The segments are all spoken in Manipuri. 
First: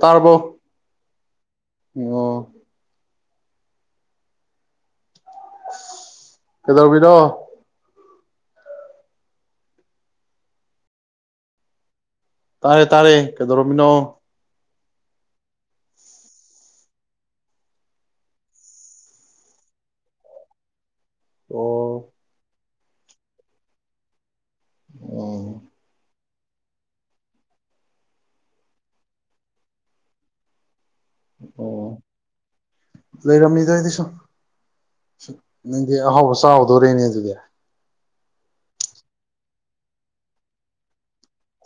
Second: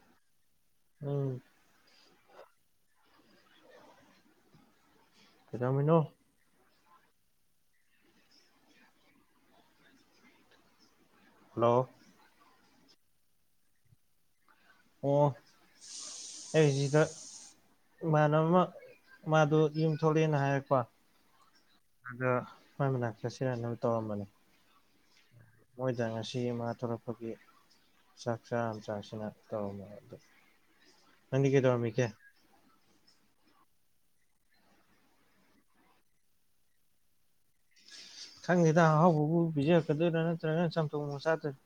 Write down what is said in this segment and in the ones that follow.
ꯇꯥꯔꯕꯣ ꯎꯝ ꯑꯣ ꯀꯩꯗꯧꯔꯝꯃꯤꯅꯣ ꯀꯩꯗꯧꯔꯝꯃꯤꯅꯣ ꯍꯜꯂꯣ ꯇꯥꯔꯦ ꯇꯥꯔꯦ ꯀꯩꯗꯧꯔꯃꯤꯅꯣ ꯑꯣ ꯑꯩꯁꯤꯗ ꯏꯃꯥꯟꯅꯕ ꯑꯃ ꯃꯥꯗꯣ ꯌꯨꯝ ꯊꯣꯛꯂꯛꯑꯦꯅ ꯍꯥꯏꯔꯛꯄ ꯑꯣ ꯑꯗꯥ ꯍꯣꯏ ꯃꯅꯥ ꯆꯠꯁꯤꯔ ꯑꯗꯨꯝ ꯇꯧꯔꯝꯕꯅꯦ ꯎꯝ ꯃꯣꯏꯗꯥ ꯉꯁꯤ ꯃꯥ ꯊꯧꯔꯛꯄꯒꯤ ꯆꯥꯛ ꯆꯥꯔꯥ ꯑꯃ ꯆꯥꯁꯤꯅ ꯇꯧꯔꯝꯃꯦ ꯑꯣ ꯂꯩꯔꯝꯃꯤ ꯑꯩꯗꯤ ꯁꯨꯝ ꯅꯪꯗꯤ ꯑꯍꯥꯎꯕ ꯆꯥꯎꯗꯣꯔꯤꯅꯦ ꯑꯗꯨꯗꯤ ꯈꯪꯉꯦꯗ ꯑꯍꯥꯎꯕꯥꯎꯕꯨ ꯄꯤꯖꯔꯛꯀꯗꯣꯏꯔꯥ ꯅꯠꯇ꯭ꯔꯒꯅ ꯆꯝꯊꯣꯡ ꯆꯥꯗꯣꯏꯔꯥ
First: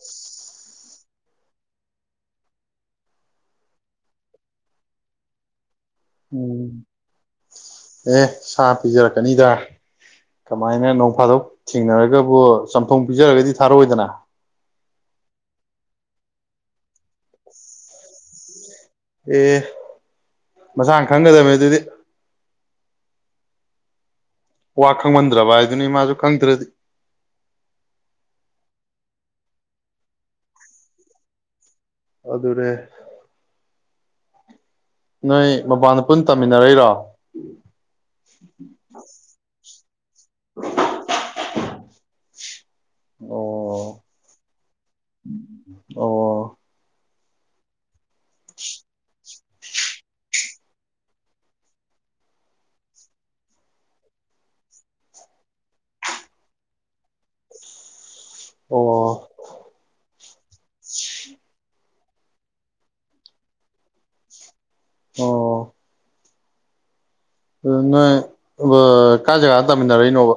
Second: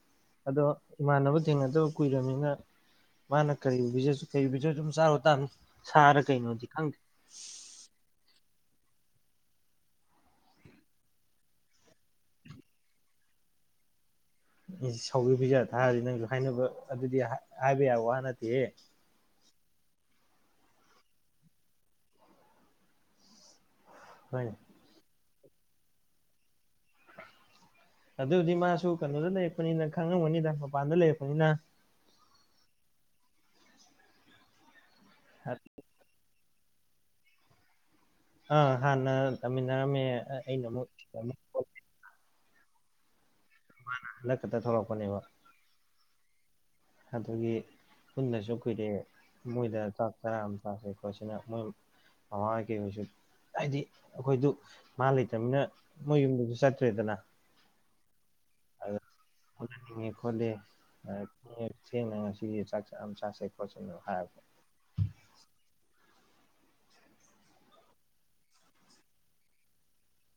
ꯑꯗꯣ ꯏꯃꯥꯟꯅꯕ ꯊꯦꯡꯅꯗꯕ ꯀꯨꯏꯔꯕꯅꯤꯅ ꯃꯥꯅ ꯀꯔꯤ ꯀꯔꯤꯕꯤꯖꯁꯨ ꯑꯗꯨꯝ ꯆꯥꯔꯣ ꯇꯥꯕꯅꯤ ꯁꯥꯔ ꯀꯩꯅꯣꯗꯤ ꯎꯝ ꯈꯪꯗꯦ ꯑꯦ ꯁꯥ ꯄꯤꯖꯔꯛꯀꯅꯤꯗ ꯀꯃꯥꯏꯅ ꯅꯣꯡ ꯐꯥꯗꯣꯛ ꯊꯦꯡꯅꯔꯒꯕꯨ ꯆꯝꯊꯣꯡ ꯄꯤꯖꯔꯒꯗꯤ ꯊꯥꯔꯑꯣꯗꯅ ꯁꯧꯒꯤ ꯄꯤꯖꯥ ꯊꯥꯔꯗꯤ ꯅꯪꯁꯨ ꯍꯥꯏꯅꯕ ꯑꯗꯨꯗꯤ ꯍꯥꯏꯕ ꯌꯥꯕ ꯋꯥ ꯅꯠꯇꯦꯍꯦ ꯑꯦ ꯃꯁꯥꯅ ꯈꯪꯒꯗꯕꯅꯦ ꯑꯗꯨꯗꯤ ꯍꯣꯏꯅꯦ ꯋꯥ ꯈꯪꯃꯟ ꯗ꯭ꯔꯕ ꯍꯥꯏꯗꯨꯅꯤ ꯃꯥꯁꯨ ꯈꯪꯗ꯭ꯔꯗꯤ ꯑꯗꯨ ꯍꯧꯗꯤ ꯃꯥꯁꯨ ꯀꯩꯅꯣꯗ ꯂꯩꯔꯛꯄꯅꯤꯅ ꯈꯪꯉꯝꯕꯅꯤꯗ ꯃꯄꯥꯟꯗ ꯂꯩꯔꯛꯄꯅꯤꯅ ꯑꯗꯨꯔ ꯅꯣꯏ ꯃꯄꯥꯟꯗ ꯄꯨꯟ ꯇꯝꯃꯤꯟꯅꯔꯛꯏꯔꯣ ꯑ ꯍꯥꯟꯅ ꯇꯥꯃꯤꯜꯅꯔꯝꯃꯦ ꯑꯩꯅ ꯑꯃꯨꯛ ꯑꯣ ꯃꯥꯅ ꯍꯟꯗꯛꯈꯥꯇ ꯊꯣꯛꯂꯛꯄꯅꯦꯕ ꯑꯣ ꯑꯗꯨꯒꯤ ꯄꯨꯟꯗꯁꯨ ꯀꯨꯏꯔꯦ ꯃꯣꯏꯗ ꯆꯥꯛ ꯆꯥꯔꯥ ꯑꯃ ꯆꯥꯁꯦ ꯈꯣꯠꯁꯦꯅ ꯃꯣꯏ ꯃꯃꯥ ꯃꯩꯀꯩ ꯍꯣꯏꯁꯨ ꯍꯥꯏꯗꯤ ꯑꯩꯈꯣꯏꯗꯨ ꯃꯥ ꯂꯩꯇꯅꯤꯅ ꯃꯣꯏ ꯌꯨꯝꯗꯁꯨ ꯆꯠꯇ꯭ꯔꯦꯗꯅ ꯑꯣ ꯈꯣꯠꯂꯦ [unintelligible] ꯊꯦꯡꯅ ꯉꯁꯤꯁ ꯆꯥꯛ ꯆꯥꯔꯥ ꯑꯃ ꯆꯥꯁꯩ ꯈꯣꯠꯁꯦꯅ ꯍꯥꯏꯕꯅꯦ ꯑꯣ ꯅꯣꯏ ꯀꯥꯏ ꯖꯒꯥ ꯇꯥꯃꯤꯟꯅꯔꯛꯏꯅꯣꯕ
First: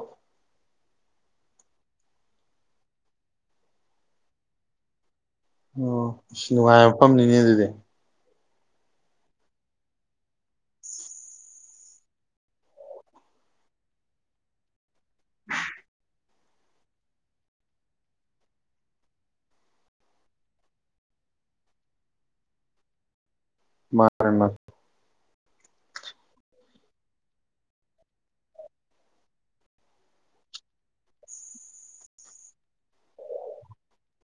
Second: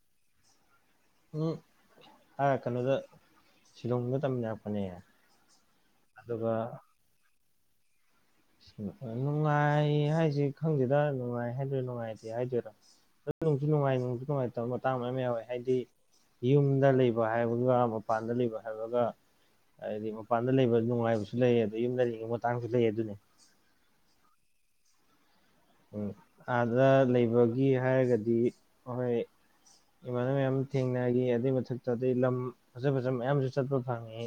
ꯎꯝ ꯀꯩꯅꯣꯗ ꯁꯤꯂꯣꯡꯗ ꯇꯝꯃꯤꯟꯅꯔꯛꯄꯅꯦ ꯑꯣ ꯁꯤ ꯑꯗꯨꯒ ꯅꯨꯡꯉꯥꯏꯕ ꯃꯐꯝꯅꯤꯅꯦ ꯑꯗꯨꯗꯤ ꯅꯨꯡꯉꯥꯏ ꯍꯥꯏꯁꯤ ꯈꯪꯗꯦꯗ ꯅꯨꯡꯉꯥꯏ ꯍꯥꯏꯗꯣꯏꯔꯣ ꯅꯨꯡꯉꯥꯏꯇꯦ ꯍꯥꯏꯗꯣꯏꯔꯥ ꯑꯗꯨꯣꯡꯁꯨ ꯅꯨꯡꯉꯥꯏ ꯄꯨꯡꯛꯁꯨ ꯅꯨꯡꯉꯥꯏꯇꯕ ꯃꯇꯥꯡ ꯃꯌꯥꯝ ꯌꯥꯎꯋꯦ ꯍꯥꯏꯗꯤ ꯌꯨꯝꯗ ꯂꯩꯕ ꯍꯥꯏꯕꯒ ꯃꯄꯥꯟꯗ ꯂꯩꯕ ꯍꯥꯏꯕꯒ ꯍꯥꯏꯗꯤ ꯃꯄꯥꯟꯗ ꯂꯩꯕ ꯅꯨꯡꯉꯥꯏꯕꯁꯨ ꯂꯩ ꯑꯗ ꯌꯨꯝꯗ ꯂꯩꯉꯤꯕ ꯃꯇꯥꯡꯁꯨ ꯂꯩ ꯑꯗꯨꯅꯤ ꯃꯥꯅꯤ ꯎ ꯑꯥꯗ ꯂꯩꯕꯒꯤ ꯍꯥꯏꯔꯒꯗꯤ ꯍꯣꯏ ꯏꯃꯥꯟꯅꯕ ꯃꯌꯥꯝ ꯊꯦꯡꯅꯈꯤ ꯑꯗꯨꯏ ꯃꯊꯛꯇ ꯑꯗꯩ ꯂꯝ ꯐꯖ ꯐꯖꯕ ꯃꯌꯥꯝꯁꯨ ꯆꯠꯄ ꯐꯪꯉꯤ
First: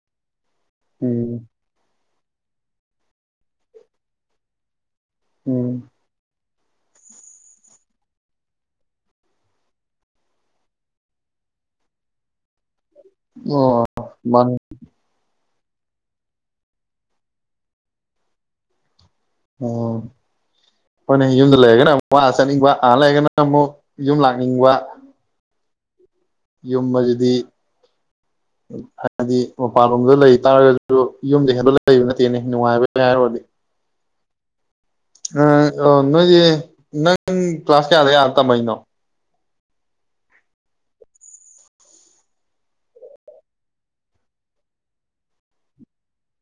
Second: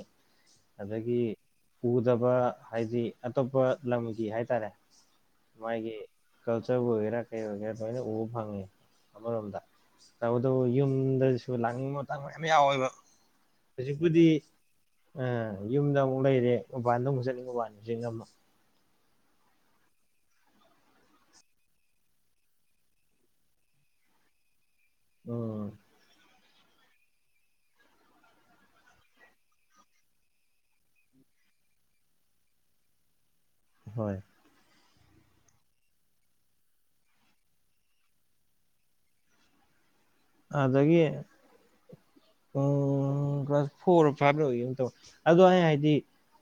ꯑꯗꯒꯤ ꯎꯝ ꯎ ꯐꯗꯕ ꯍꯥꯏꯗꯤ ꯑꯇꯣꯞꯄ ꯂꯝꯒꯤ ꯍꯥꯏꯇꯥꯔꯦ ꯎꯝ ꯃꯥꯏꯒꯤ ꯀꯜꯆꯔꯕꯨ ꯑꯣꯏꯒꯦꯔꯥ ꯀꯩ ꯑꯣꯏꯒꯦꯔꯥ ꯂꯣꯏꯅ ꯎꯕ ꯐꯪꯉꯤ ꯑꯃꯔꯣꯝꯗ ꯇꯧꯕꯇꯕꯨ ꯌꯨꯝꯗꯁꯨ ꯂꯥꯡꯅꯤꯡꯕ ꯃꯇꯥꯡ ꯃꯌꯥꯝ ꯌꯥꯎꯋꯦꯕ ꯑꯣ ꯍꯧꯖꯤꯛꯄꯨꯗꯤ ꯃꯥꯅꯤ ꯑꯝ ꯌꯨꯝꯗ ꯑꯃꯨꯛ ꯂꯩꯔꯦ ꯃꯄꯥꯟꯜꯗ ꯑꯃꯨꯛ ꯆꯠꯅꯤꯡꯕ ꯃꯕꯥꯜꯁꯦ ꯉꯝꯃꯣ ꯎ ꯍꯣꯏꯅꯦ ꯌꯨꯝꯗ ꯂꯩꯔꯒꯅ ꯑꯃꯨꯛ ꯋꯥ ꯆꯠꯅꯤꯡꯕ ꯑꯥ ꯂꯩꯔꯒꯅ ꯑꯃꯨꯛ ꯌꯨꯝ ꯂꯥꯛꯅꯤꯡꯕ ꯎꯝ ꯌꯨꯝ ꯑꯁꯤꯗꯤ ꯍꯥꯏꯕꯗꯤ ꯃꯄꯥꯟꯂꯣꯝꯗ ꯂꯩꯇꯥꯥꯔꯒꯁꯨ ꯌꯨꯝꯗ ꯍꯦꯟꯗꯂ ꯂꯩꯕ ꯅꯠꯇꯦꯅꯦ ꯅꯨꯡꯉꯥꯏꯕ ꯍꯥꯏꯔꯨꯔꯗꯤ ꯍꯣꯏ ꯎ ꯅꯣꯏꯗꯤ ꯅꯪ ꯀ꯭ꯂꯥꯁ ꯀꯌꯥꯗ ꯌꯥꯔ ꯇꯝꯃꯛꯢꯅꯣ ꯑꯗꯒꯤ ꯎ ꯀ꯭ꯂꯥꯁ ꯐꯣꯔ ꯐꯥꯏꯚ ꯂ ꯑꯃ ꯇꯧꯋꯦ ꯑꯗꯣ ꯑꯩ ꯍꯥꯏꯗꯤ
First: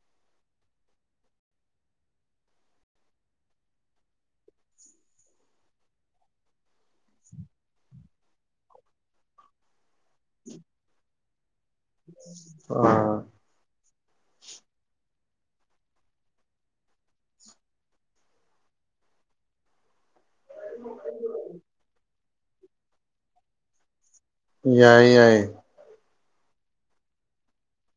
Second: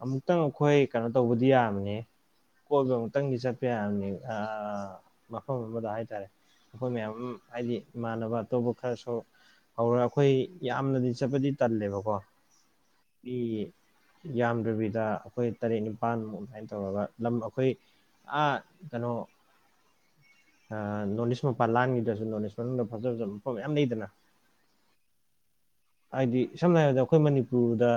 ꯑꯃꯨꯛꯇꯪ ꯑꯩꯈꯣꯏ ꯀꯩꯅꯣ ꯇꯧꯕꯗꯤ ꯌꯥꯕꯅꯤ ꯀꯣꯏꯕ ꯑꯃꯨꯛꯇꯪꯗꯤ ꯆꯠꯄ ꯌꯥꯅꯤ ꯃꯐꯝ ꯑꯃꯗ ꯍꯥꯏꯇꯥꯔꯦ ꯑꯩꯈꯣꯏ ꯃꯌꯥꯝ ꯑꯃ ꯍꯥꯏꯗꯤ ꯏꯃꯥꯟꯅꯕ ꯑꯇꯣꯞꯄ ꯈꯔꯁꯨ ꯍꯧꯔ ꯑꯩꯈꯣꯏ ꯌꯥꯝꯅꯗꯤ ꯆꯠꯄꯗꯤ ꯇꯟꯅꯦꯕꯀꯣ ꯑꯥ ꯃꯤꯒꯤ ꯌꯥꯝꯗ꯭ꯔꯕꯤꯗ ꯑꯩꯈꯣꯏ ꯇꯔꯦꯠ ꯅꯤꯄꯥꯜꯃꯨꯛ ꯑꯗꯨꯃꯥꯏꯅ ꯇꯧꯔꯒ ꯂꯝ ꯑꯩꯈꯣꯏ ꯑ ꯀꯩꯅꯣ ꯑ ꯅꯣꯅꯤꯁ ꯃꯄꯥꯜ ꯂꯥꯒꯤꯕꯗꯁꯨ ꯑꯗꯨ ꯅꯣꯠꯢꯁ ꯃꯅꯨꯡꯗ ꯐꯖ ꯐꯖꯕ ꯍ ꯌꯥꯝ ꯂꯩꯗꯅ ꯌꯥꯏ ꯌꯥꯏ ꯍꯥꯏꯗꯤ ꯁꯝꯅ ꯍꯥꯏꯔꯕꯗ ꯑꯩꯈꯣꯏ ꯃꯅꯤꯄꯨꯔꯗ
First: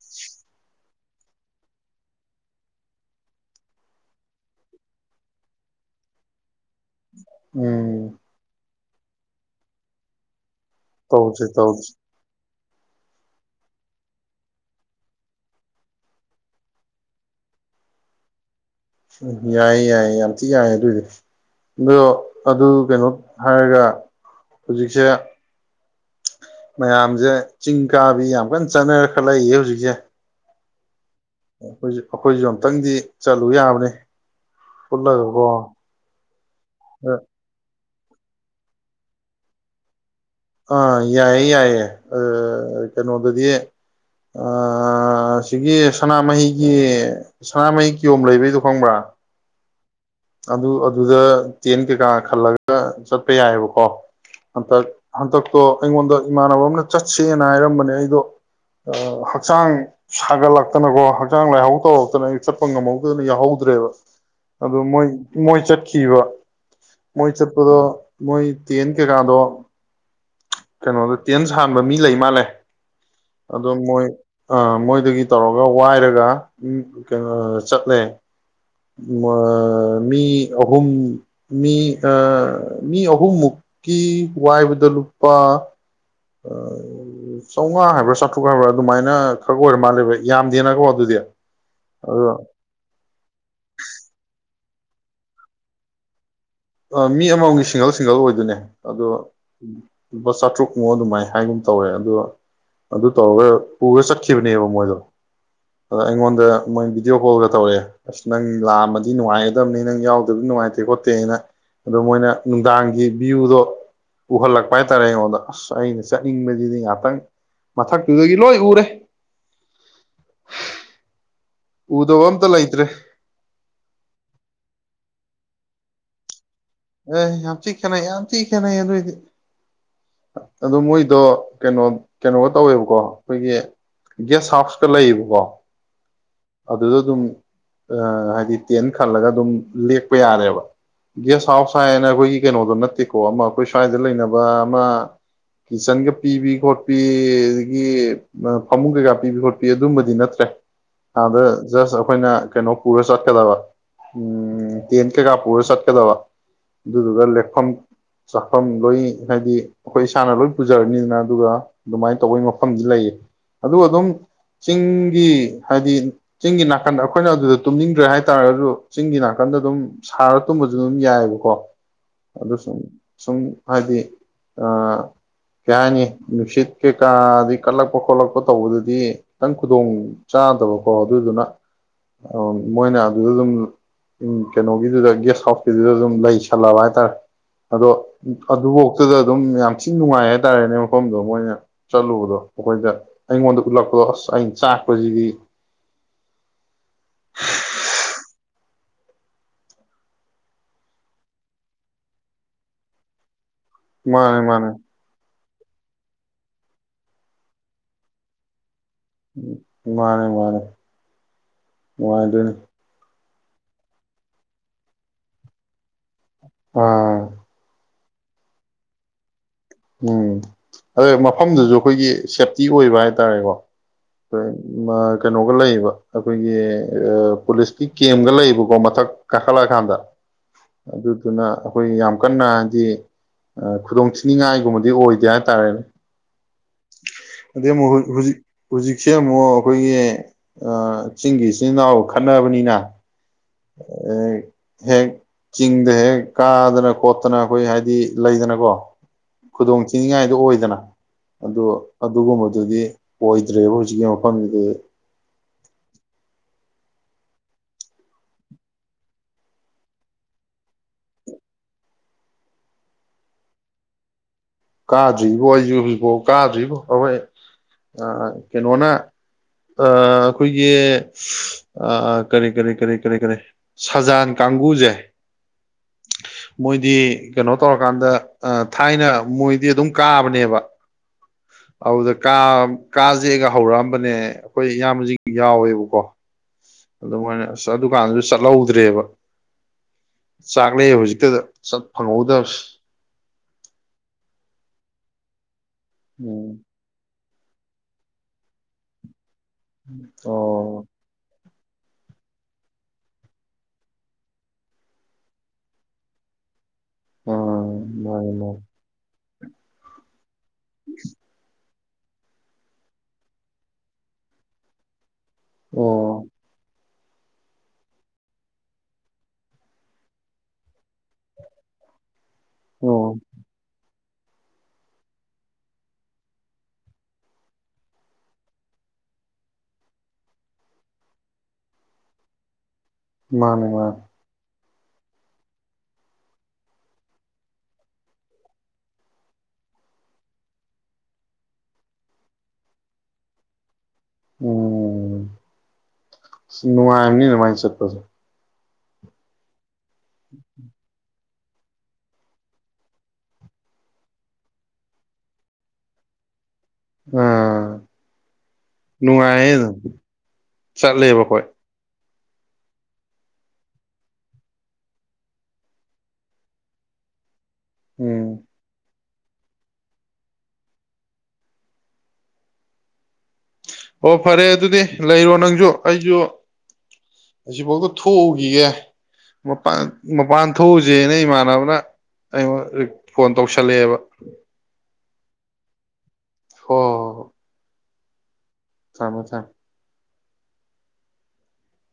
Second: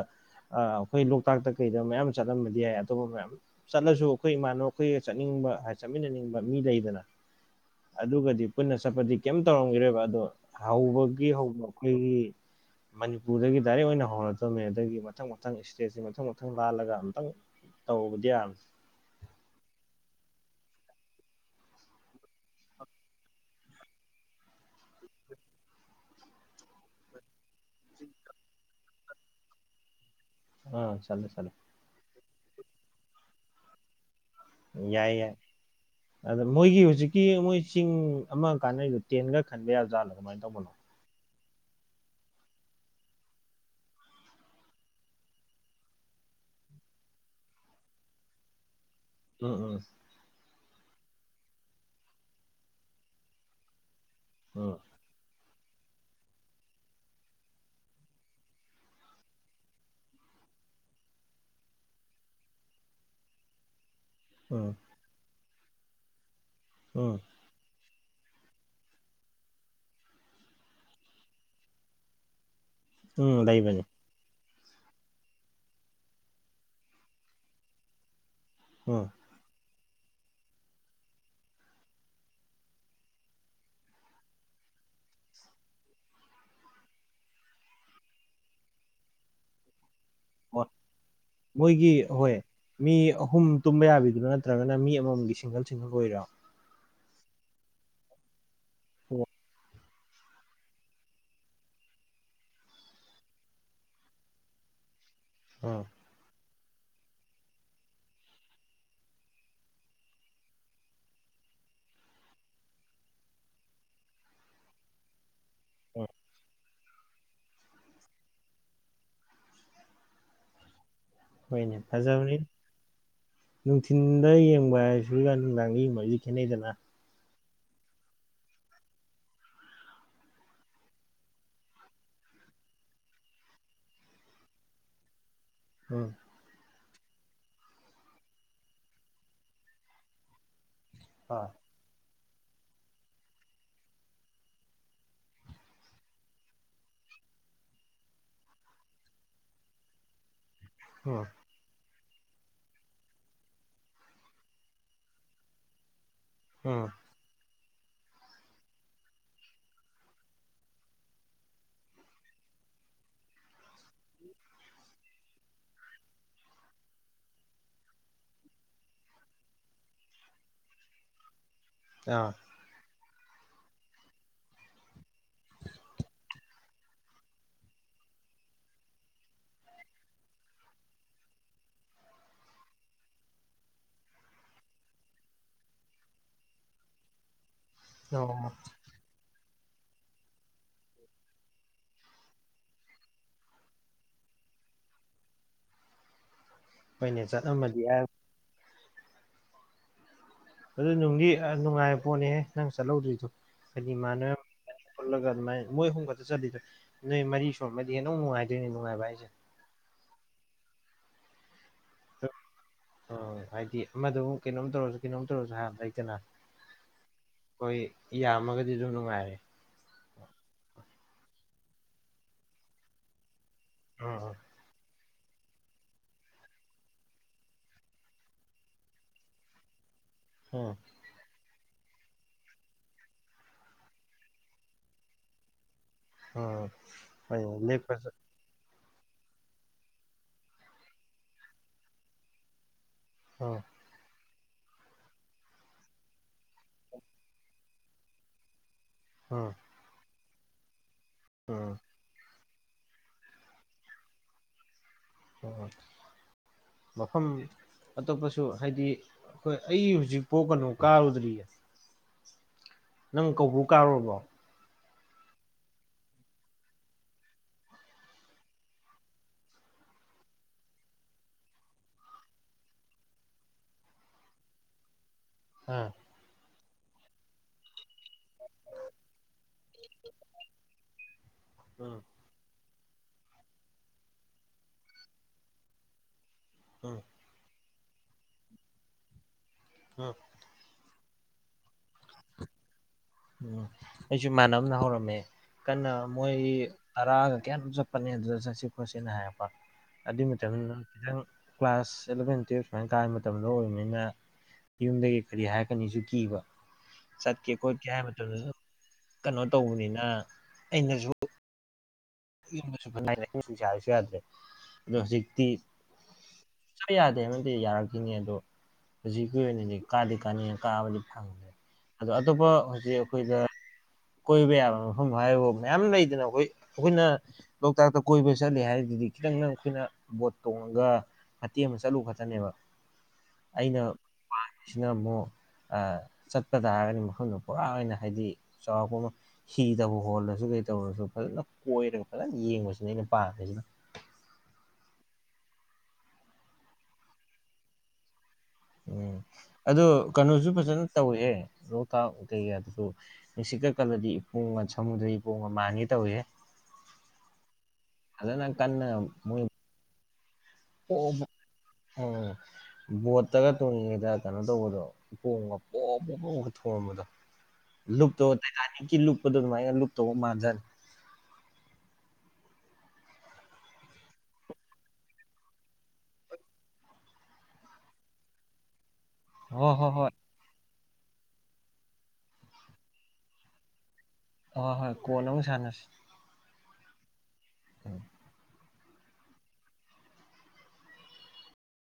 ꯑꯩꯈꯣꯏ ꯂꯣꯛꯇꯥꯛꯇ ꯀꯩꯗ ꯃꯌꯥꯝ ꯆꯠꯂꯝꯕꯗꯤ ꯌꯥꯏ ꯑꯇꯣꯞꯄ ꯃꯌꯥꯝ ꯆꯠꯂꯁꯨ ꯑꯩꯈꯣꯏ ꯏꯃꯥꯟꯅꯕ ꯑꯩꯈꯣꯏꯒ ꯆꯠꯅꯤꯡꯕ ꯆꯠꯃꯤꯟꯅꯅꯤꯡꯕ ꯃꯤ ꯂꯩꯕ ꯎꯝ ꯑꯗꯨꯒꯗꯤ ꯄꯨꯟꯅ ꯆꯠꯄꯗꯤ ꯀꯩꯝ ꯇꯧꯔꯝꯈꯤꯔꯣꯏꯕ ꯑꯗꯣ ꯍꯧꯕꯒꯤ ꯇꯧꯁꯦ ꯍꯧꯕ ꯇꯧꯁꯦ ꯑꯩꯈꯣꯏꯒꯤ ꯃꯅꯤꯄꯨꯔꯗꯒꯤ ꯗꯥꯏꯔꯦꯛ ꯑꯣꯏꯅ ꯍꯧꯔꯛꯇꯕꯅꯤ ꯑꯗꯒꯤ ꯃꯊꯪ ꯃꯊꯪ ꯏꯁꯇꯦꯠꯁꯤ ꯃꯊꯪ ꯃꯊꯪ ꯂꯥꯜꯂꯒ ꯑꯃꯨꯛꯇꯪ ꯇꯧꯕꯗꯤ ꯌꯥ ꯎ ꯌꯥꯏꯌꯦ ꯌꯥꯏꯌꯦ ꯌꯥꯝ ꯊꯤ ꯌꯥꯏ ꯑꯗꯨꯏꯗꯤ ꯑꯗꯣ ꯑꯗꯨ ꯀꯩꯅꯣ ꯍꯥꯏꯔꯒ ꯍꯧꯖꯤꯛꯁꯦ ꯃꯌꯥꯝꯁꯦ ꯆꯤꯡ ꯀꯥꯕꯤ ꯌꯥꯝ ꯀꯟꯅ ꯆꯠꯅꯔ ꯈꯠꯂꯛꯏꯌꯦ ꯍꯧꯖꯤꯛꯁꯦ ꯑ ꯆꯂꯦ ꯆꯂꯦ ꯑꯩꯈꯣꯏꯁꯨ ꯑꯩꯈꯣꯏꯁꯨ ꯑꯨꯛꯇꯪꯗꯤ ꯆꯠꯂꯨ ꯌꯥꯕꯅꯤ ꯌꯥꯏ ꯌꯥꯏ ꯑꯗ ꯃꯣꯏꯒꯤ ꯍꯧꯖꯤꯛꯀꯤ ꯃꯣꯏ ꯆꯤꯡ ꯑꯃ ꯀꯥꯟꯅꯔꯤꯗꯨꯣ ꯇꯦꯟꯒ ꯈꯟꯕ ꯌꯥꯕꯖꯥꯠꯂꯣ ꯀꯃꯥꯏꯅ ꯇꯧꯕꯅꯣ ꯑ ꯌꯥꯏ ꯑꯩ ꯌꯥꯏꯌꯦ ꯀꯩꯅꯣꯗꯗꯤ ꯑ ꯁꯤꯒꯤ ꯁꯅꯥꯃꯍꯤꯒꯤ ꯁꯅꯥꯃꯍꯤ ꯀꯤꯌꯣꯝ ꯂꯩꯕꯩꯗꯣ ꯈꯪꯕ꯭ꯔꯥ ꯎꯝ ꯎꯝ ꯑꯗꯨ ꯑꯗꯨꯗ ꯇꯦꯟ ꯀꯩꯀꯥ ꯈꯜꯂꯒ ꯆꯠꯄ ꯌꯥꯏꯑꯕꯀꯣ ꯎꯝ ꯈꯟꯇꯛ ꯍꯟꯗꯛꯇꯣ ꯑꯩꯉꯣꯟꯗ ꯏꯃꯥꯟꯅꯕ ꯑꯃꯅ ꯆꯠꯁꯦꯅ ꯍꯥꯏꯔꯝꯕꯅꯦ ꯑꯩꯗꯣ ꯍꯛꯆꯥꯡ ꯁꯥꯒꯠꯂꯛꯇꯅꯀꯣ ꯍꯛꯆꯥꯡ ꯂꯥꯏꯍꯧ ꯇꯧꯔꯛꯇꯅ ꯑꯩ ꯆꯠꯄ ꯉꯝꯍꯧꯗꯅ ꯌꯥꯎꯍꯧꯗ꯭ꯔꯦꯕ ꯎꯝ ꯑꯗꯨ ꯃꯣꯏ ꯃꯣꯏ ꯆꯠꯈꯤꯕ꯫ ꯎꯝ ꯃꯣꯏ ꯆꯠꯄꯗꯣ ꯃꯣꯏ ꯇꯦꯟ ꯀꯩꯀꯥꯗꯣ ꯀꯩꯅꯣꯗ ꯇꯦꯟ ꯁꯥꯟꯕ ꯃꯤ ꯂꯩ ꯃꯥꯜꯂꯦ ꯎꯝ ꯑꯗꯣ ꯂꯩꯕꯅꯦ꯫ ꯃꯣꯏ ꯑ ꯃꯣꯏꯗꯒꯤ ꯇꯧꯔꯒ ꯋꯥꯏꯔꯒ ꯀꯩꯅꯣ ꯆꯠꯂꯦ ꯎꯝ ꯃꯣꯏ ꯃꯤ ꯑꯍꯨꯝ ꯃꯤ ꯑ ꯃꯤ ꯑꯍꯨꯝꯃꯨꯛꯀꯤ ꯋꯥꯏꯕꯗ ꯂꯨꯄꯥ ꯆꯥꯎꯉꯥ ꯍꯥꯏꯕ꯭ꯔꯥ ꯆꯥꯇ꯭ꯔꯨꯛ ꯍꯥꯏꯕ꯭ꯔꯥ ꯑꯗꯨꯃꯥꯏꯅ ꯈꯛ ꯑꯣꯏꯔ ꯃꯥꯜꯂꯦꯕ ꯑꯩ ꯑꯣ ꯃꯣꯏꯒꯤ ꯍꯣꯏ ꯃꯤ ꯑꯍꯨꯝ ꯇꯨꯝꯕ ꯌꯥꯕꯤꯗꯨꯔ ꯅꯠꯇ꯭ꯔꯒ ꯅ ꯃꯤ ꯑꯃꯃꯝꯒꯤ ꯁꯤꯡꯒꯜ-ꯁꯤꯡꯒꯜ ꯑꯣꯏꯔꯤꯔꯣ꯫ ꯑ ꯃꯤ ꯑꯃꯃꯝꯒꯤ ꯁꯤꯡꯒꯜ-ꯁꯤꯡꯒꯜ ꯑꯣꯏꯗꯣꯏꯅꯦ꯫ ꯑꯗꯣ ꯑꯣ ꯂꯨꯄꯥ ꯆꯥꯇ꯭ꯔꯨꯛꯃꯨꯛ ꯑꯗꯨꯃꯥꯏꯅ ꯍꯥꯏꯒꯨꯝ ꯇꯧꯔꯦ ꯑꯗꯣ ꯑꯗꯨ ꯇꯧꯔꯒ ꯄꯨꯔ ꯆꯠꯈꯤꯕꯅꯦꯕ ꯃꯣꯏꯗꯣ ꯑꯥ ꯑ ꯑꯩꯉꯣꯟꯗ ꯃꯣꯏ ꯚꯤꯗꯤꯑꯣ ꯀꯣꯜꯒ ꯇꯧꯔꯛꯑꯦ ꯑꯁ ꯅꯪ ꯂꯥꯛꯑꯝꯃꯗꯤ ꯅꯨꯡꯉꯥꯏꯒꯗꯕꯅꯤ ꯅꯪ ꯌꯥꯎꯗꯕꯗꯤ ꯅꯨꯡꯉꯥꯏꯇꯔꯦ ꯈꯣꯠꯇꯦꯅ꯫ ꯑꯗꯣ ꯃꯣꯏꯅ ꯅꯨꯡꯗꯥꯡꯒꯤ ꯚ꯭ꯌꯨꯗꯣ ꯎꯍꯜꯂꯛꯄ ꯍꯥꯏꯇꯥꯔꯦ ꯑꯩꯉꯣꯟꯗ꯫ ꯑꯁ ꯑꯩꯅ ꯎꯝ ꯆꯠꯅꯤꯡꯕꯁꯤꯗꯤ ꯉꯍꯥꯛ ꯊꯡ ꯃꯊꯛꯇꯨꯗꯒꯤ ꯂꯣꯏ ꯎꯔꯦ꯫ ꯍꯣꯏꯅꯦ ꯎꯗꯕ ꯐꯖꯕꯅꯤ ꯑꯝꯇ ꯂꯩꯇ꯭ꯔꯦ ꯅꯨꯡꯊꯤꯟꯗ ꯌꯦꯡꯕ ꯍꯥꯏꯁ ꯊꯨꯜꯒꯥ ꯅꯨꯡꯗꯥꯡ ꯃꯔꯤ ꯃꯔꯤ ꯈꯦꯠꯅꯩꯗꯅ ꯑꯦ ꯌꯥꯝ ꯊꯤ ꯈꯦꯠꯅꯩ ꯌꯥꯝ ꯊꯤ ꯈꯦꯠꯅꯩ ꯑꯗꯨꯒꯤꯗꯤ꯫ ꯑꯗꯨ ꯃꯣꯏꯗꯣ ꯀꯩꯅꯣ ꯀꯩꯅꯣꯒ ꯇꯧꯋꯦꯕꯀꯣ ꯑꯩꯈꯣꯏꯒꯤ ꯒꯦꯁ ꯍꯥꯎꯁꯀ ꯂꯩꯌꯦꯕꯀꯣ꯫ ꯎꯝ ꯑꯗꯨꯗ ꯑꯗꯨꯝ ꯍꯥꯏꯗꯤ ꯇꯦꯟ ꯈꯜꯂꯒ ꯑꯗꯨꯝ ꯂꯦꯛꯄ ꯌꯥꯔꯦꯕ ꯒꯦꯁ ꯍꯣꯏ ꯍꯥꯎꯁ ꯍꯥꯏꯌꯦꯅ ꯑꯩꯈꯣꯏꯒꯤ ꯀꯩꯅꯣꯗꯣ ꯅꯠꯇꯦꯀꯣ ꯑꯃ ꯑꯩꯈꯣꯏ ꯁ꯭ꯋꯥꯏꯗ ꯂꯩꯅꯕ ꯑꯃ ꯀꯤꯠꯆꯟꯒ ꯄꯤꯕꯤ ꯈꯣꯠꯄꯤ ꯑꯗꯒꯤ ꯐꯃꯨꯡ ꯀꯩꯀꯥ ꯄꯤꯕꯤ ꯈꯣꯠꯄꯤ ꯑꯗꯨꯝꯕꯗꯤ ꯅꯠꯇ꯭ꯔꯦ꯫ ꯎꯝ ꯑꯥꯗ ꯖꯁꯠ ꯑꯥ ꯑꯩꯈꯣꯏꯅ ꯀꯩꯅꯣ ꯄꯨꯔ ꯆꯠꯀꯗꯕ ꯎ ꯇꯦꯟ ꯀꯩꯀꯥ ꯄꯨꯔ ꯆꯠꯀꯗꯕ ꯎꯝ ꯗꯨꯗꯨꯒꯥ ꯂꯦꯀꯐꯝ ꯆꯥꯐꯝ ꯂꯣꯏ ꯍꯥꯏꯗꯤ ꯑꯩꯈꯣꯏ ꯏꯁꯥꯅ ꯂꯣꯏ ꯄꯨꯖꯔꯅꯤꯗꯅ ꯑꯗꯨꯒ ꯑꯗꯨꯃꯥꯏꯅ ꯇꯧꯕꯒꯤ ꯃꯐꯝꯗꯤ ꯂꯩꯌꯦ ꯑꯗꯨꯒ ꯑꯗꯨꯝ ꯆꯤꯡꯒꯤ ꯍꯥꯏꯗꯤ ꯆꯤꯡꯒꯤ ꯅꯥꯀꯟꯗ ꯑꯩꯈꯣꯏꯅ ꯑꯗꯨꯗ ꯇꯨꯝꯅꯤꯡꯗ꯭ꯔꯦ ꯍꯥꯏꯇꯥꯔꯒꯁꯨ ꯆꯤꯡꯒꯤ ꯅꯥꯀꯟꯗ ꯑꯗꯨꯝ ꯁꯥꯔ ꯇꯨꯝꯕꯁꯨ ꯑꯗꯨꯝ ꯌꯥꯏꯌꯦꯕꯀꯣ ꯑꯥ ꯑꯗꯨꯁꯨ ꯁꯨꯝ ꯍꯥꯏꯗꯤ ꯑ ꯀꯩ ꯍꯥꯏꯅꯤ ꯅꯨꯡꯁꯤꯠ ꯀꯩꯀꯥꯗꯤ ꯀꯠꯂꯛꯄ ꯈꯣꯠꯂꯛꯄ ꯇꯧꯕꯗꯗꯤ ꯈꯤꯇꯪ ꯈꯨꯗꯣꯡ ꯆꯥꯗꯕꯀꯣ ꯑꯗꯨꯗꯨꯅ ꯃꯣꯏꯅ ꯑꯗꯨꯗ ꯑꯗꯨꯝ ꯀꯩꯅꯣꯒꯤꯗꯨꯗ ꯒꯦꯁ ꯍꯥꯎꯁꯀꯤꯗꯨꯗ ꯑꯗꯨꯝ ꯂꯩꯁꯜꯂꯕ ꯍꯥꯏꯇꯥꯔꯦ ꯑꯗꯣ ꯑꯣ ꯑꯗꯨꯐꯥꯎꯇꯗ ꯑꯗꯨꯝ ꯌꯥꯝ ꯊꯤꯅ ꯅꯨꯡꯉꯥꯏ ꯍꯥꯏꯇꯥꯔꯦꯅꯦ ꯃꯐꯝꯗꯣ ꯃꯣꯏꯅ ꯆꯠꯂꯨꯕꯗꯣ ꯑꯩꯈꯣꯏꯗ ꯑꯩꯉꯣꯟꯗ ꯎꯠꯂꯛꯄꯗꯣ ꯑꯁ ꯑꯩꯅ ꯆꯥꯛ ꯄ ꯆꯥꯕꯤ ꯍꯣꯏꯅꯦ ꯆꯠꯂꯝꯃꯗꯤ ꯍꯥꯏꯝ ꯑꯗꯨ ꯅꯨꯡꯗꯤ ꯅꯨꯡꯉꯥꯏꯕ ꯄꯣꯠꯅꯦꯍꯦ ꯅꯡ ꯆꯠꯂꯩꯗ꯭ꯔꯤꯗꯣ ꯍꯥꯏꯗꯤ ꯃꯥꯅꯦ ꯃꯥꯅꯔꯥꯞ ꯃꯥꯅꯦ ꯈꯣꯠꯂꯒ ꯑꯗꯨꯝꯅ ꯃꯣꯏ ꯑꯍꯨꯝ ꯈꯛꯇ ꯆꯠꯂꯤꯗ ꯅꯣꯏ ꯃꯔꯤ ꯁꯣꯟꯃꯗꯤ ꯁꯨꯔꯝꯃꯗꯤ ꯍꯦꯅꯥ ꯑꯃꯨꯛ ꯅꯨꯉꯥꯏꯗꯣꯏꯅꯤ ꯅꯨꯉꯥꯏꯕꯥ ꯍꯥꯌꯁꯦ ꯃꯥꯅꯤ ꯃꯥꯅꯤ [unintelligible] ꯑꯣ ꯍꯥꯏꯗꯤ ꯑꯃꯗꯨꯕꯨ ꯀꯩꯅꯣꯝ ꯇꯧꯔꯁꯨ ꯀꯩꯅꯣꯝ ꯇꯧꯔꯁꯨ ꯍꯥ ꯂꯩꯇꯅ ꯑꯥ ꯍꯣꯏꯌꯦ ꯌꯥ ꯃꯒꯗꯤ ꯑꯗꯨꯝ ꯅꯨꯉꯥꯏꯇꯦ ꯎꯝ ꯑꯗꯨ ꯃꯐꯝꯗꯨꯁꯨ ꯑꯩꯈꯣꯏꯒꯤ ꯁꯦꯞꯇꯤ ꯑꯣꯏꯕ ꯍꯥꯏꯇꯥꯔꯦꯀꯣ ꯎꯝ ꯃꯥ ꯀꯩꯅꯣꯒ ꯂꯩꯌꯦꯕ ꯑꯩꯈꯣꯏꯒꯤ ꯄꯨꯂꯤꯁꯀꯤ ꯀꯦꯝꯒ ꯂꯩꯌꯦꯕꯀꯣ ꯃꯊꯛ ꯀꯥꯏꯈꯠꯂꯛꯑꯀꯥꯟꯗ ꯎꯝ ꯑꯗꯨꯗꯨꯅ ꯑꯩꯈꯣꯏ ꯌꯥꯝ ꯀꯟꯅ ꯍꯥꯏꯗꯤ ꯈꯨꯗꯣꯡ ꯊꯤꯅꯤꯡꯉꯥꯏ ꯒꯨꯝꯕꯗꯤ ꯑꯣꯏꯗꯦ ꯍꯥꯏꯇꯥꯔꯦꯅꯦ ꯑ ꯀꯥꯏꯌꯣ ꯑꯗꯩ ꯑꯃꯨꯛ ꯂꯤꯄꯥꯁꯥ ꯍꯧꯖꯤꯛ ꯍꯧꯖꯤꯛꯁꯦ ꯑꯃꯨꯛ ꯑꯩꯈꯣꯏꯒꯤ ꯆꯤꯡꯒꯤ ꯏꯆꯤꯟꯜ ꯏꯅꯥꯎ ꯈꯠꯅꯕꯅꯤꯅ ꯎꯝ ꯑꯦ [unintelligible] ꯍꯦꯛ ꯆꯤꯡꯗ ꯍꯦꯛ ꯀꯥꯗꯅ ꯈꯣꯠꯇꯅ ꯑꯩꯈꯣꯏ ꯍꯥꯏꯗꯤ ꯂꯩꯗꯅꯀꯣ ꯎꯝ ꯈꯨꯗꯣꯡ ꯊꯤꯅꯤꯡꯉꯥꯏ ꯑꯣꯏꯗꯅ ꯑꯗꯨ ꯎꯝ ꯑꯗꯨꯒꯨꯝꯕꯗꯨ ꯑꯗꯨꯗꯤ ꯑꯣꯏꯗ꯭ꯔꯦꯕ ꯍꯧꯖꯤꯛꯀꯤ ꯃꯐꯝꯗꯨꯗꯗꯤ ꯑꯣ ꯃꯐꯝ ꯑꯇꯣꯞꯄꯁꯨ ꯍꯥꯏꯗꯤ ꯍꯣꯌ ꯑꯩ ꯍꯧꯖꯤꯛꯐꯥꯎ ꯀꯩꯅꯣ ꯀꯥꯔꯨꯗ꯭ꯔꯤꯌꯦ ꯅꯡ ꯀꯧꯕꯨ ꯀꯥꯔꯨꯔꯕꯣ ꯀꯥꯗ꯭ꯔꯤꯕꯣ ꯑꯩꯁꯨ ꯍꯧꯖꯤꯛꯐꯥꯎ ꯀꯥꯗ꯭ꯔꯤꯕꯣ ꯑꯩꯈꯣꯏ ꯀꯩꯅꯣꯅ ꯑꯩꯈꯣꯏꯒꯤ ꯀꯔꯤ ꯀꯔꯤ ꯀꯔꯤ ꯀꯔꯤ ꯀꯔꯤ ꯁꯖꯥꯟ ꯀꯥꯡꯕꯨꯁꯦ ꯑꯥ ꯃꯣꯏꯗꯤ ꯀꯩꯅꯣ ꯇꯧꯔꯀꯥꯟꯗ ꯊꯥꯏꯅ ꯃꯣꯏꯗꯤ ꯑꯗꯨꯝ ꯀꯥꯕꯅꯦꯕ ꯎꯝ ꯍꯥꯎꯗ ꯀ ꯀꯥꯥꯁꯦꯒ ꯍꯧꯔꯛꯑꯝꯕꯅꯦ ꯑꯩꯈꯣꯏ ꯌꯥꯝꯁꯨ ꯌꯥꯎꯋꯦꯕꯀꯣ ꯎꯝ ꯑꯗꯨꯗ ꯅꯣꯏꯅ ꯑꯁ ꯗꯨꯀꯥꯟꯗꯨꯁꯨ ꯆꯠꯍꯧꯗ꯭ꯔꯦꯕ ꯎꯝ ꯆꯥꯡꯒꯂ ꯍꯧꯖꯤ ꯇꯗ ꯆꯠ ꯐꯪꯍꯧꯗꯕꯁ ꯎꯝ ꯑꯩꯁꯨ ꯏꯃꯥꯟꯅꯝꯅ ꯍꯧꯔꯝꯃꯦ ꯀꯟꯅ ꯃꯣꯏ ꯎꯝ ꯑꯔꯒ ꯀꯦꯝ ꯆꯠꯄꯅꯦ ꯗꯨꯗ ꯆꯠꯁꯦ ꯈꯣꯠꯁꯦꯅ ꯍꯥꯏ ꯄ ꯑꯗꯨꯏ ꯃꯇꯝꯗꯨꯅ ꯑꯣ ꯈꯤꯗꯥꯪ ꯀ꯭ꯂꯥꯁ ꯑꯦꯂꯚꯦꯟ ꯇꯨꯌꯦꯜꯞ ꯁꯨꯃꯥꯏꯅ ꯀꯥꯔ ꯃꯇꯝꯗ ꯑꯣꯏꯕꯅꯤꯅ ꯌꯨꯝꯗꯒꯤ ꯀꯔꯤ ꯍꯥꯏꯔꯛꯀꯅꯤꯁꯨ ꯀꯤꯕ ꯆꯠꯀꯦ ꯈꯣꯠ ꯎꯝ ꯌꯥꯏ ꯃꯥꯅꯦ ꯃꯇꯝꯗꯁꯨ ꯃꯥꯅꯦ ꯀꯅꯣ ꯇꯧꯕꯅꯤꯅ ꯑꯩꯅꯁꯨ [unintelligible] ꯆꯥꯕꯁꯨ ꯌꯥꯗ꯭ꯔꯦ ꯑꯗꯣ ꯍꯧꯖꯤꯛ ꯑꯣ ꯆꯥ ꯌꯥꯗꯦ ꯍꯥꯏꯕꯠꯇꯦ ꯌꯥꯔꯛꯈꯤꯅꯤ ꯑꯗꯣ ꯍꯨꯖꯤꯛꯀꯤ ꯑꯣꯏꯅꯗꯤ ꯀꯥꯗꯤ ꯀꯥꯅꯤꯉꯦ ꯀꯥꯕꯗꯤ ꯐꯪꯗ꯭ꯔꯦ ꯑꯗꯣ ꯑꯛ ꯇꯣꯞꯄ ꯍꯧꯖꯤꯛ ꯑꯣ ꯑꯈꯣꯏꯗ ꯀꯣꯏꯕ ꯌꯥꯕ ꯃꯐꯝꯗ ꯍꯥꯏꯔꯕꯨ ꯃꯌꯥꯝ ꯂꯩꯗꯅ ꯑꯈꯣꯏ ꯑꯈꯣꯏꯅ ꯂꯣꯛꯇꯥꯛꯇ ꯀꯣꯏꯕ ꯆꯠꯂꯤ ꯍꯥꯏꯔꯗꯨꯗꯤ ꯈꯤꯗꯥꯪ ꯅꯪ ꯈꯣꯏꯅ ꯕꯣꯠ ꯇꯣꯡꯉꯒ ꯐꯠꯇꯦꯛ ꯑꯃ ꯆꯠꯂꯨ ꯈꯛꯇꯅꯦꯕ ꯃꯥꯅꯦ ꯑꯩꯅ ꯃꯥꯟ ꯁꯤꯅ ꯑꯃꯨꯛ ꯑ ꯆꯠꯄ ꯇꯥꯔꯒꯗꯤ ꯃꯐꯝꯗꯨ ꯄꯣꯔꯥ ꯑꯣꯏꯅ ꯍꯥꯏꯗꯤ ꯆꯥꯎꯔꯥꯛꯄ ꯑꯃ ꯍꯤꯗꯕꯨ ꯍꯣꯜꯂꯁꯨ ꯀꯩ ꯇꯧꯔꯁꯨ ꯐꯖꯅ ꯀꯣꯏꯔꯒ ꯐꯖꯟ ꯌꯦꯡꯕꯁꯤꯅ ꯑꯩꯅ ꯄꯥꯝꯃꯤꯁꯤꯅ ꯎꯝ ꯁꯤꯅꯨꯡꯉꯥꯏꯅꯤ ꯑꯗꯨꯃꯥꯏ ꯆꯠꯄꯁꯨ ꯎꯝ ꯑꯗꯨ ꯀꯅꯣꯁꯨ ꯐꯖꯟ ꯇꯧꯋꯦꯍꯦ ꯂꯣꯛꯇꯥꯛ ꯀꯩꯀꯥ ꯑꯗꯨꯁꯨ ꯅꯨꯡꯁꯤꯠꯀ ꯀꯜꯂꯗꯤ ꯏꯄꯣꯒ ꯁꯃꯨꯗ꯭ꯔ ꯏꯄꯣꯒ ꯃꯥꯟꯒꯦ ꯇꯧꯏꯍꯦ ꯑꯥ ꯀꯟꯅ ꯃꯣꯏ ꯅꯨꯡꯉꯥꯏꯌꯦ ꯑꯗꯨꯝ ꯆꯠꯂꯦꯕꯈꯣꯏ ꯎꯝ ꯕꯣꯠꯇꯒ ꯇꯣꯡꯉꯤꯉꯩꯗ ꯀꯩꯅꯣ ꯇꯧꯕꯗꯣ ꯎꯄꯣꯒ ꯄꯣꯞ ꯄꯣꯞ ꯄꯣꯛꯒ ꯊꯣꯡꯉꯝꯕꯗꯣ ꯂꯨꯨꯞꯇꯣ ꯎꯝ ꯇꯥꯏꯇꯥꯅꯛꯀꯤ ꯂꯨꯞ ꯄꯗꯨ ꯗꯨꯏ ꯂꯨꯨꯞꯇꯧꯕ ꯃꯥꯥꯟꯖꯥꯟ ꯑꯣ ꯐꯔꯦ ꯑꯗꯨꯗꯤ ꯂꯩꯔꯣ ꯅꯪꯖꯨ ꯑꯩꯖꯨ ꯑꯁꯤꯐꯥꯎꯗ ꯊꯣꯛꯎꯒꯤꯒꯦ ꯍꯣꯏ ꯃꯄꯥꯟ ꯍꯣꯏ ꯍꯣꯏ ꯃꯄꯥꯟ ꯊꯣꯛꯎ [unintelligible] ꯅ ꯏꯃꯥꯅꯕꯅ ꯑꯩꯉꯣꯟ ꯔꯤ ꯐꯣꯟ ꯇꯧꯁꯜꯂꯛꯑꯦꯕ ꯑ ꯍꯣꯏ ꯀꯣꯟ ꯑꯃꯨꯛ ꯁꯥꯟꯅꯁꯤ [unintelligible] ꯎꯝ ꯊꯝꯃꯣ ꯊꯝ